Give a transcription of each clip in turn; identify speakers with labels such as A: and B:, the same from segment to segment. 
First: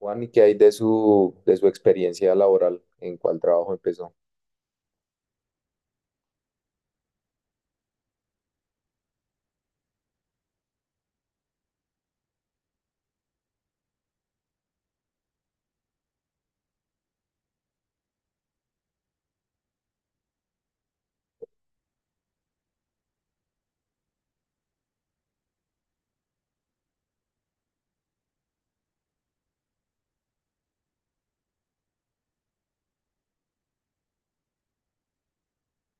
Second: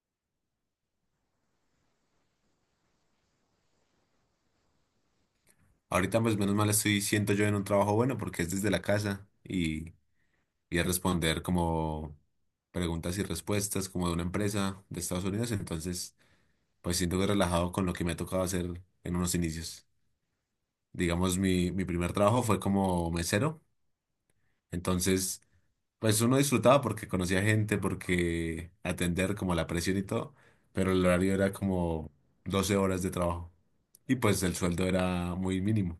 A: Juan, ¿y qué hay de su experiencia laboral? ¿En cuál trabajo empezó?
B: Ahorita pues menos mal estoy, siento yo en un trabajo bueno porque es desde la casa y es responder como preguntas y respuestas como de una empresa de Estados Unidos. Entonces pues siento que relajado con lo que me ha tocado hacer en unos inicios. Digamos, mi primer trabajo fue como mesero. Entonces pues uno disfrutaba porque conocía gente, porque atender como la presión y todo, pero el horario era como 12 horas de trabajo y pues el sueldo era muy mínimo.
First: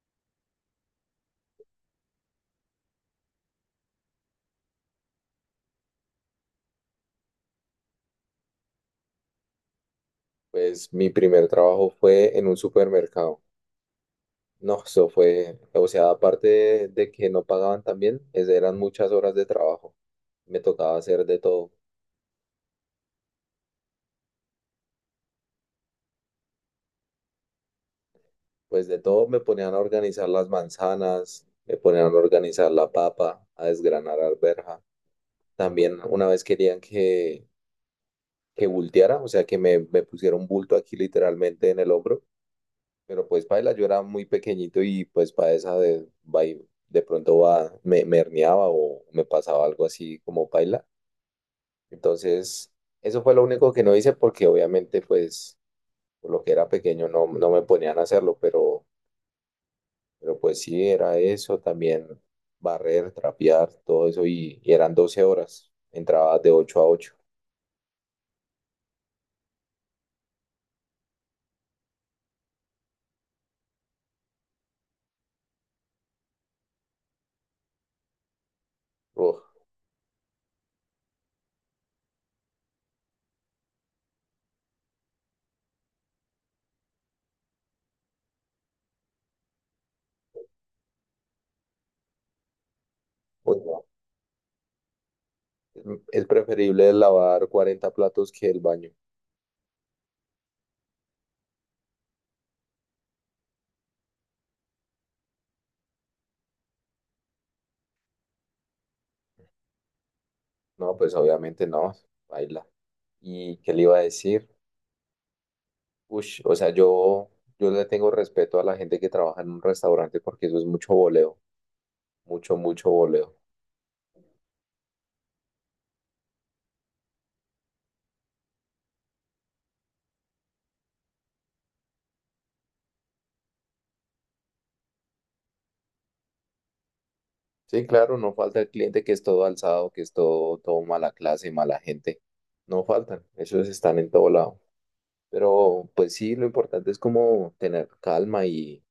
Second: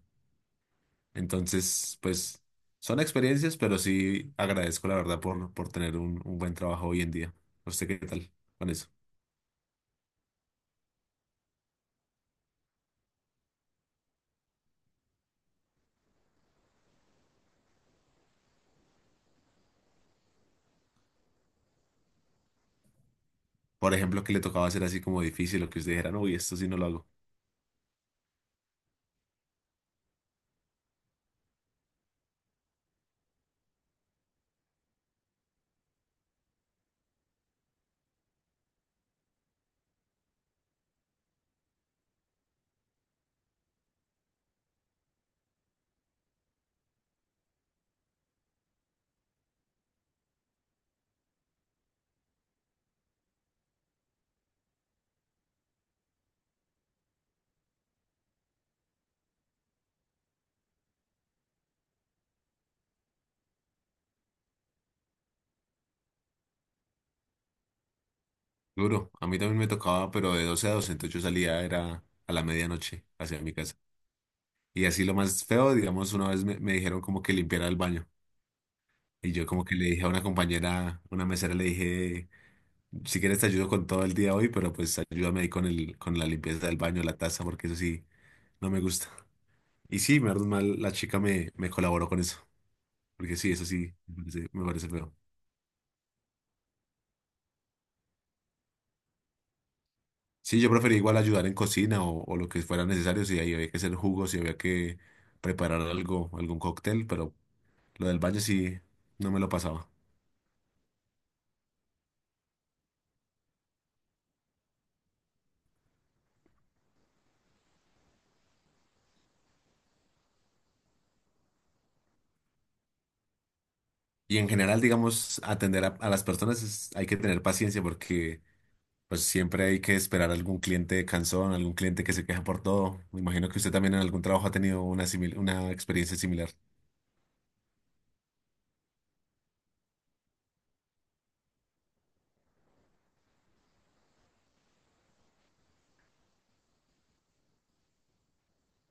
B: Entonces, pues son experiencias, pero sí agradezco la verdad por tener un buen trabajo hoy en día. ¿No sé qué tal con eso?
A: Pues mi primer trabajo fue en un supermercado. No, eso fue, o sea, aparte de que no pagaban tan bien, eran muchas horas de trabajo. Me tocaba hacer de todo.
B: Por ejemplo, que le tocaba hacer así como difícil, lo que usted dijera, "No, uy, esto sí no lo hago."
A: Pues de todo me ponían a organizar las manzanas, me ponían a organizar la papa, a desgranar arveja. También una vez querían que bulteara, o sea, que me pusiera un bulto aquí literalmente en el hombro. Pero pues paila, yo era muy pequeñito y pues para esa de, de pronto va, me herniaba o me pasaba algo así como paila. Entonces, eso fue lo único que no hice porque obviamente pues por lo que era pequeño no me ponían a hacerlo, pero pues sí, era eso también: barrer, trapear, todo eso y eran 12 horas, entraba de ocho a ocho.
B: Duro. A mí también me tocaba, pero de 12 a 12, entonces yo salía era a la medianoche hacia mi casa. Y así lo más feo, digamos, una vez me dijeron como que limpiara el baño. Y
A: Uf,
B: yo como que le dije a una compañera, una mesera, le dije, si quieres te ayudo con todo el día hoy, pero pues ayúdame ahí con la limpieza del baño, la taza, porque eso sí, no me gusta. Y sí, menos mal, la chica me colaboró con eso, porque sí,
A: uy,
B: eso
A: no.
B: sí, me parece feo.
A: Es es preferible lavar 40 platos que el baño.
B: Sí, yo prefería igual ayudar en cocina o lo que fuera necesario, si ahí había que hacer jugos, si había que preparar algo, algún cóctel, pero lo del baño sí, no me lo pasaba.
A: No, pues obviamente no, baila. ¿Y qué le iba a decir? Ush, o sea, yo le tengo respeto a la gente que trabaja en un restaurante porque eso es mucho voleo, mucho voleo.
B: Y en general, digamos, atender a las personas hay que tener paciencia porque pues siempre hay que esperar a algún cliente cansón, algún cliente que se queja por todo. Me imagino que usted también en algún trabajo ha tenido una experiencia similar.
A: Sí, claro, no falta el cliente que es todo alzado, que es todo, todo mala clase, mala gente. No faltan, esos están en todo lado. Pero pues sí, lo importante es como tener calma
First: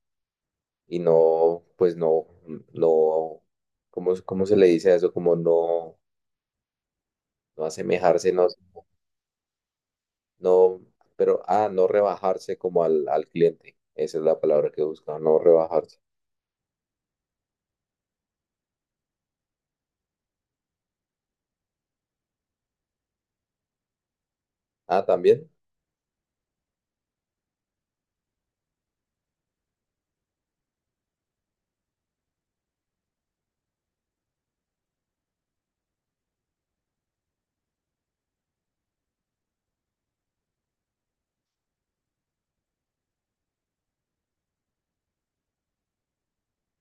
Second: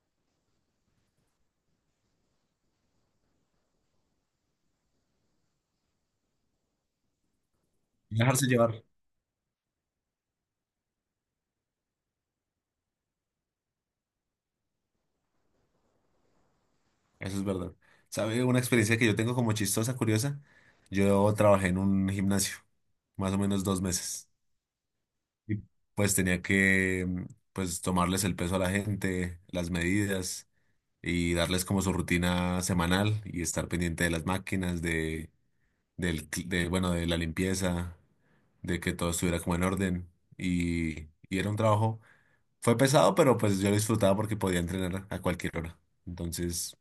A: y no, pues no, no, cómo se le dice a eso? Como no, no asemejarse,
B: Dejarse
A: no.
B: llevar.
A: No, pero, ah, no rebajarse como al cliente. Esa es la palabra que busca, no rebajarse.
B: Eso es verdad. ¿Sabe una experiencia que yo tengo como chistosa, curiosa? Yo trabajé en un gimnasio, más o menos 2 meses.
A: Ah, también.
B: Y pues tenía que, pues, tomarles el peso a la gente, las medidas y darles como su rutina semanal y estar pendiente de las máquinas, de, del, cl- de, bueno, de la limpieza, de que todo estuviera como en orden. Y era un trabajo, fue pesado, pero pues yo lo disfrutaba porque podía entrenar a cualquier hora. Entonces...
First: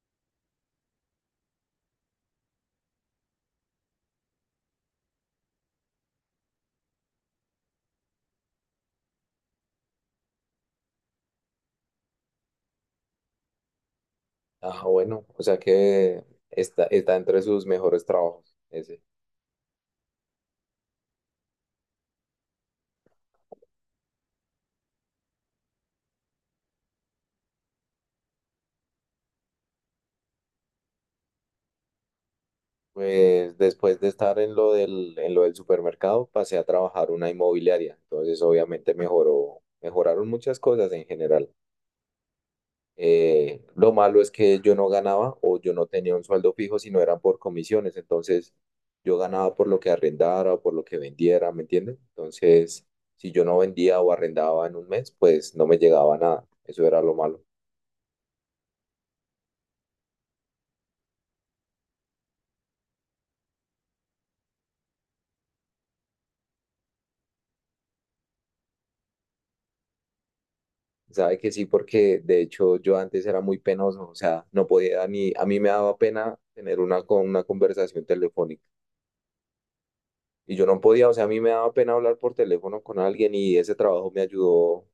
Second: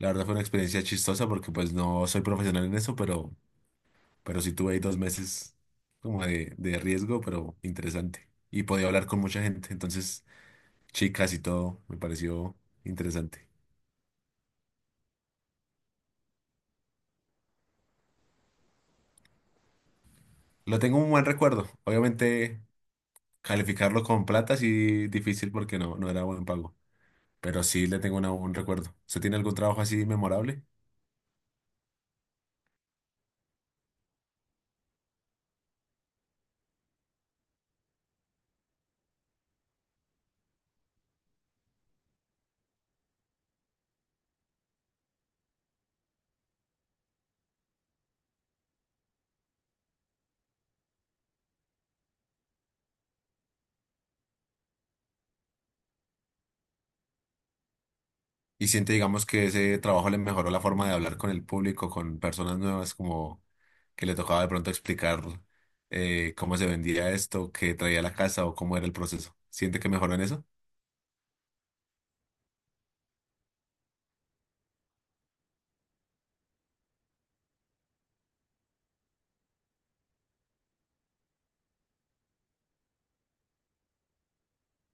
B: La verdad fue una experiencia chistosa porque pues no soy profesional en eso, pero sí tuve ahí 2 meses como de riesgo, pero interesante. Y podía hablar con mucha gente, entonces chicas y todo, me pareció interesante.
A: Ah, bueno, o sea que está entre sus mejores trabajos, ese.
B: Lo tengo un buen recuerdo. Obviamente calificarlo con plata sí difícil porque no, no era buen pago, pero sí le tengo un recuerdo. ¿Usted tiene algún trabajo así memorable?
A: Pues después de estar en lo del supermercado, pasé a trabajar una inmobiliaria. Entonces, obviamente mejoraron muchas cosas en general. Lo malo es que yo no ganaba o yo no tenía un sueldo fijo, sino eran por comisiones. Entonces, yo ganaba por lo que arrendara o por lo que vendiera, ¿me entiendes? Entonces, si yo no vendía o arrendaba en un mes, pues no me llegaba nada. Eso era lo malo.
B: Y siente, digamos, que ese trabajo le mejoró la forma de hablar con el público, con personas nuevas, como que le tocaba de pronto explicar cómo se vendía esto, qué traía la casa o cómo era el proceso. ¿Siente que mejoró en eso?
A: Sabe que sí, porque de hecho yo antes era muy penoso, o sea, no podía ni, a mí me daba pena tener una, con una conversación telefónica. Y yo no podía, o sea, a mí me daba pena hablar por teléfono con alguien y ese trabajo me ayudó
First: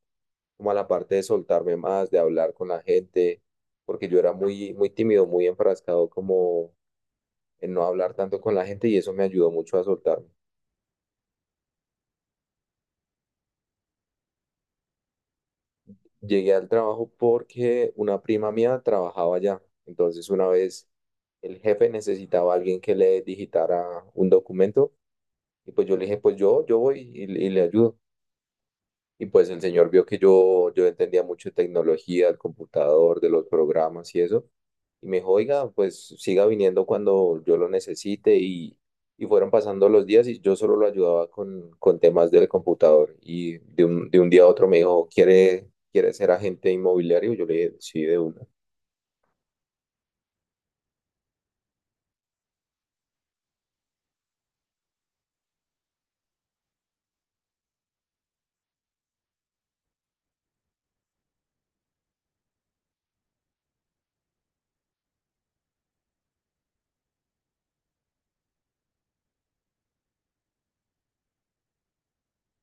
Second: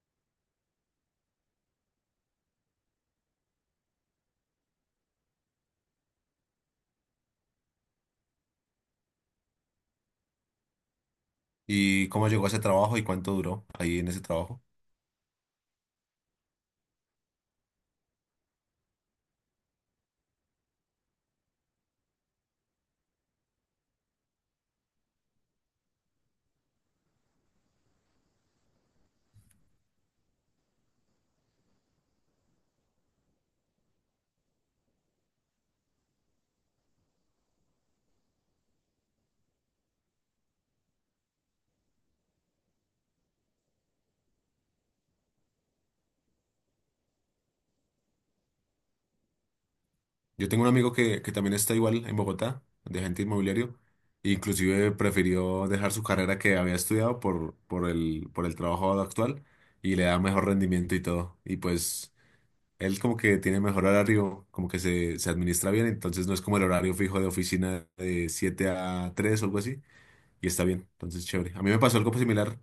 A: como a la parte de soltarme más, de hablar con la gente, porque yo era muy tímido, muy enfrascado como en no hablar tanto con la gente y eso me ayudó mucho a soltarme.
B: ¿Y cómo llegó a ese trabajo y cuánto duró ahí en ese trabajo?
A: Llegué al trabajo porque una prima mía trabajaba allá, entonces una vez el jefe necesitaba a alguien que le digitara un documento y pues yo le dije, pues yo voy y le ayudo. Y pues el señor vio que yo entendía mucho de tecnología, del computador, de los programas y eso. Y me dijo, oiga, pues siga viniendo cuando yo lo necesite. Y fueron pasando los días y yo solo lo ayudaba con temas del computador. Y de un día a otro me dijo, quiere ser agente inmobiliario? Yo le dije, sí, de una.
B: Yo tengo un amigo que también está igual en Bogotá, de agente inmobiliario, e inclusive prefirió dejar su carrera que había estudiado por el trabajo actual y le da mejor rendimiento y todo. Y pues él como que tiene mejor horario, como que se administra bien, entonces no es como el horario fijo de oficina de 7 a 3 o algo así, y está bien, entonces chévere. A mí me pasó algo similar.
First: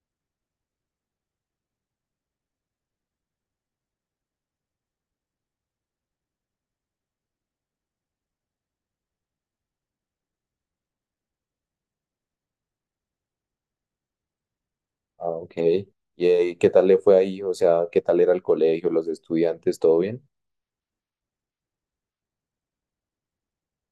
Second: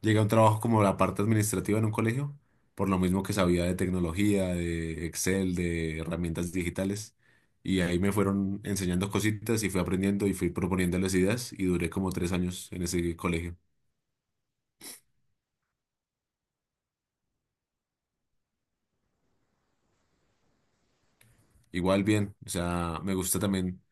B: Llegué a un trabajo como la parte administrativa en un colegio, por lo mismo que sabía de tecnología, de Excel, de herramientas digitales, y ahí me fueron enseñando cositas y fui aprendiendo y fui proponiendo las ideas y duré como 3 años en ese colegio.
A: Ah, ok. Y ¿qué tal le fue ahí? O sea, ¿qué tal era el colegio, los estudiantes, todo bien?
B: Igual bien, o sea, me gusta también,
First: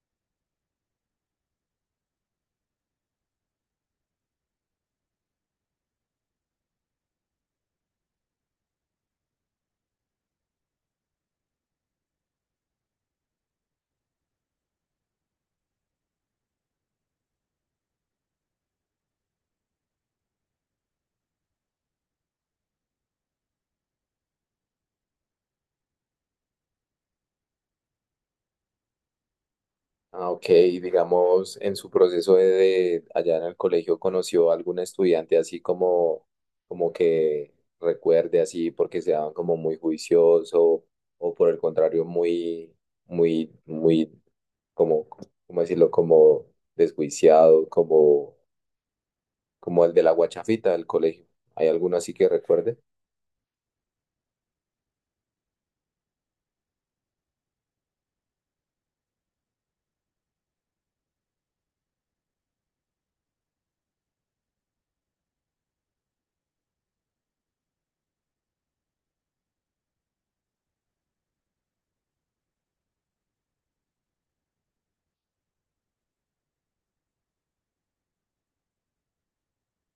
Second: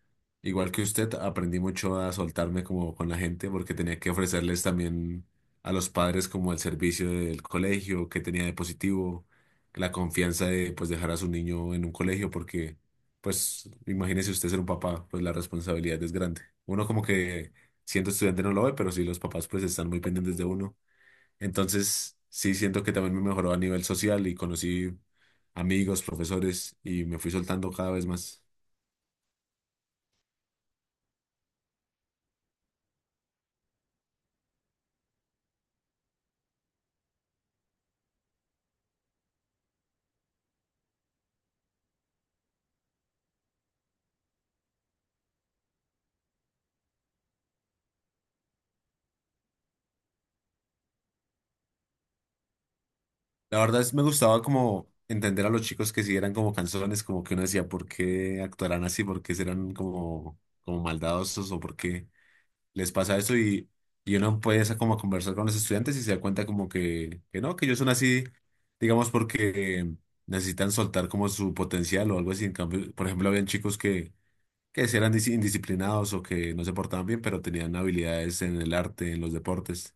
B: igual que usted, aprendí mucho a soltarme como con la gente porque tenía que ofrecerles también a los padres como el servicio del colegio, que tenía de positivo, la confianza de pues dejar a su niño en un colegio porque pues imagínese usted ser un papá, pues la responsabilidad es grande. Uno como que siendo estudiante no lo ve, pero sí los papás pues están muy pendientes de uno. Entonces, sí siento que también me mejoró a nivel social y conocí amigos, profesores y me fui soltando cada vez más.
A: Ah, ok. Y digamos, en su proceso de allá en el colegio, ¿conoció algún estudiante así como, como que recuerde así porque se daban como muy juicioso o por el contrario muy, muy, muy, como, ¿cómo decirlo? Como desjuiciado, como, como el de la guachafita del colegio. ¿Hay alguno así que recuerde?
B: La verdad es, me gustaba como entender a los chicos que si eran como canzones, como que uno decía, ¿por qué actuarán así? ¿Por qué serán como, como maldadosos o por qué les pasa eso? Y uno empieza como a conversar con los estudiantes y se da cuenta como que no, que ellos son así, digamos, porque necesitan soltar como su potencial o algo así. En cambio, por ejemplo, habían chicos que si eran indisciplinados o que no se portaban bien, pero tenían habilidades en el arte, en los deportes.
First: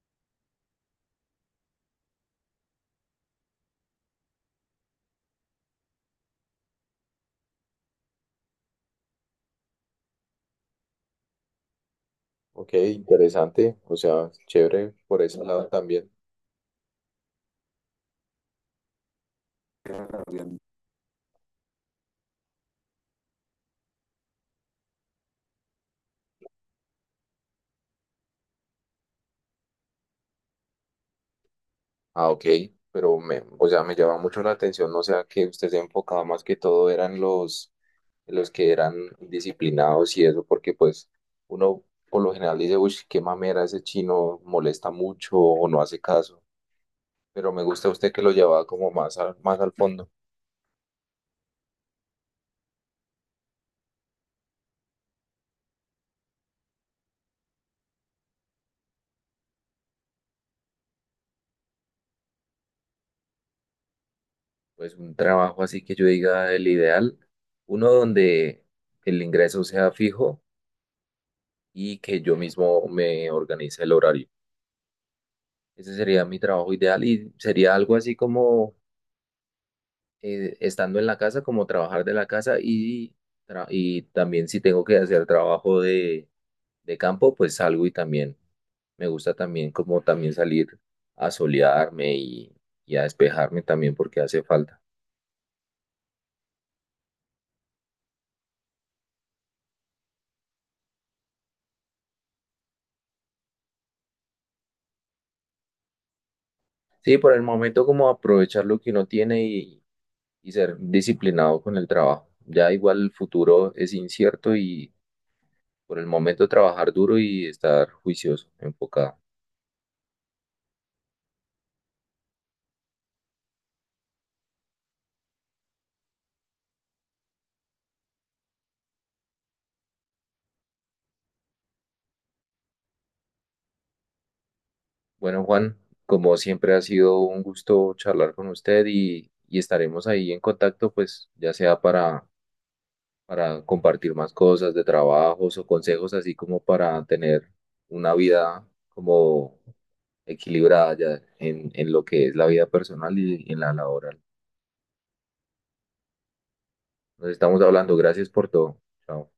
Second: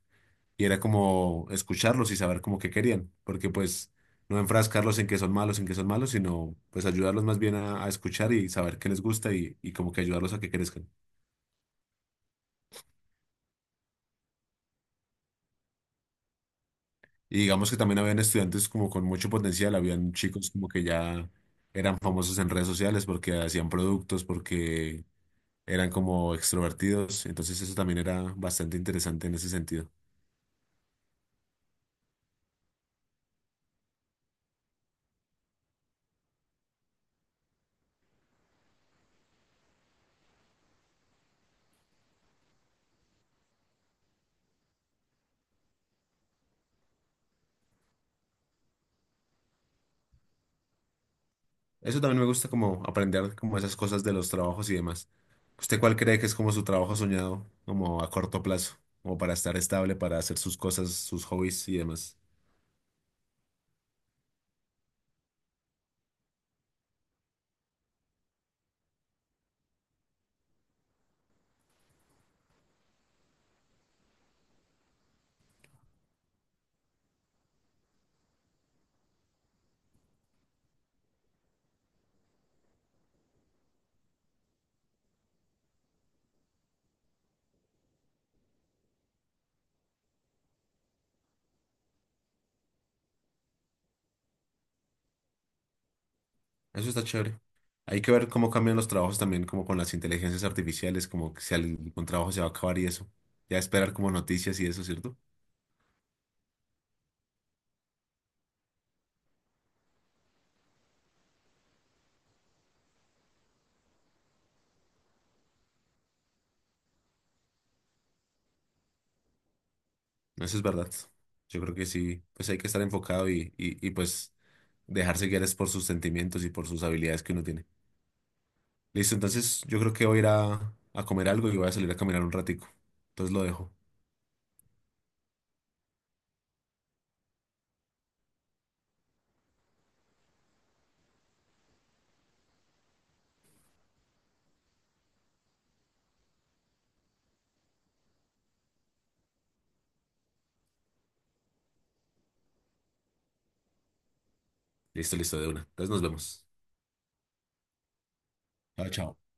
B: Y era como escucharlos y saber como qué querían, porque pues no enfrascarlos en que son malos, en que son malos, sino pues ayudarlos más bien a escuchar y saber qué les gusta y como que ayudarlos a que crezcan.
A: Ok, interesante. O sea, chévere por ese lado también.
B: Y digamos que también habían estudiantes como con mucho potencial, habían chicos como que ya eran famosos en redes sociales porque hacían productos, porque eran como extrovertidos, entonces eso también era bastante interesante en ese sentido.
A: Ah, ok, pero me, o sea, me llama mucho la atención, o sea, que usted se enfocaba más que todo eran los que eran disciplinados y eso, porque pues uno por lo general dice, uy, qué mamera ese chino, molesta mucho o no hace caso, pero me gusta usted que lo llevaba como más al fondo.
B: Eso también me gusta como aprender como esas cosas de los trabajos y demás. ¿Usted cuál cree que es como su trabajo soñado, como a corto plazo, como para estar estable, para hacer sus cosas, sus hobbies y demás?
A: Pues un trabajo así que yo diga el ideal, uno donde el ingreso sea fijo y que yo mismo me organice el horario. Ese sería mi trabajo ideal y sería algo así como estando en la casa, como trabajar de la casa y, y también si tengo que hacer trabajo de campo, pues salgo y también me gusta también como también salir a solearme y a despejarme también porque hace falta.
B: Eso está chévere. Hay que ver cómo cambian los trabajos también, como con las inteligencias artificiales, como que si algún trabajo se va a acabar y eso. Ya esperar como noticias y eso, ¿cierto?
A: Sí, por el momento como aprovechar lo que uno tiene y ser disciplinado con el trabajo. Ya igual el futuro es incierto y por el momento trabajar duro y estar juicioso, enfocado.
B: Eso es verdad. Yo creo que sí, pues hay que estar enfocado y pues dejarse guiar es por sus sentimientos y por sus habilidades que uno tiene. Listo, entonces yo creo que voy a ir a comer algo y voy a salir a caminar un ratico. Entonces lo dejo.
A: Bueno, Juan, como siempre ha sido un gusto charlar con usted y estaremos ahí en contacto, pues ya sea para compartir más cosas de trabajos o consejos, así como para tener una vida como equilibrada ya en lo que es la vida personal y en la laboral.
B: Listo, listo, de una. Entonces nos vemos.
A: Nos estamos hablando. Gracias por todo.
B: Chao, chao.
A: Chao.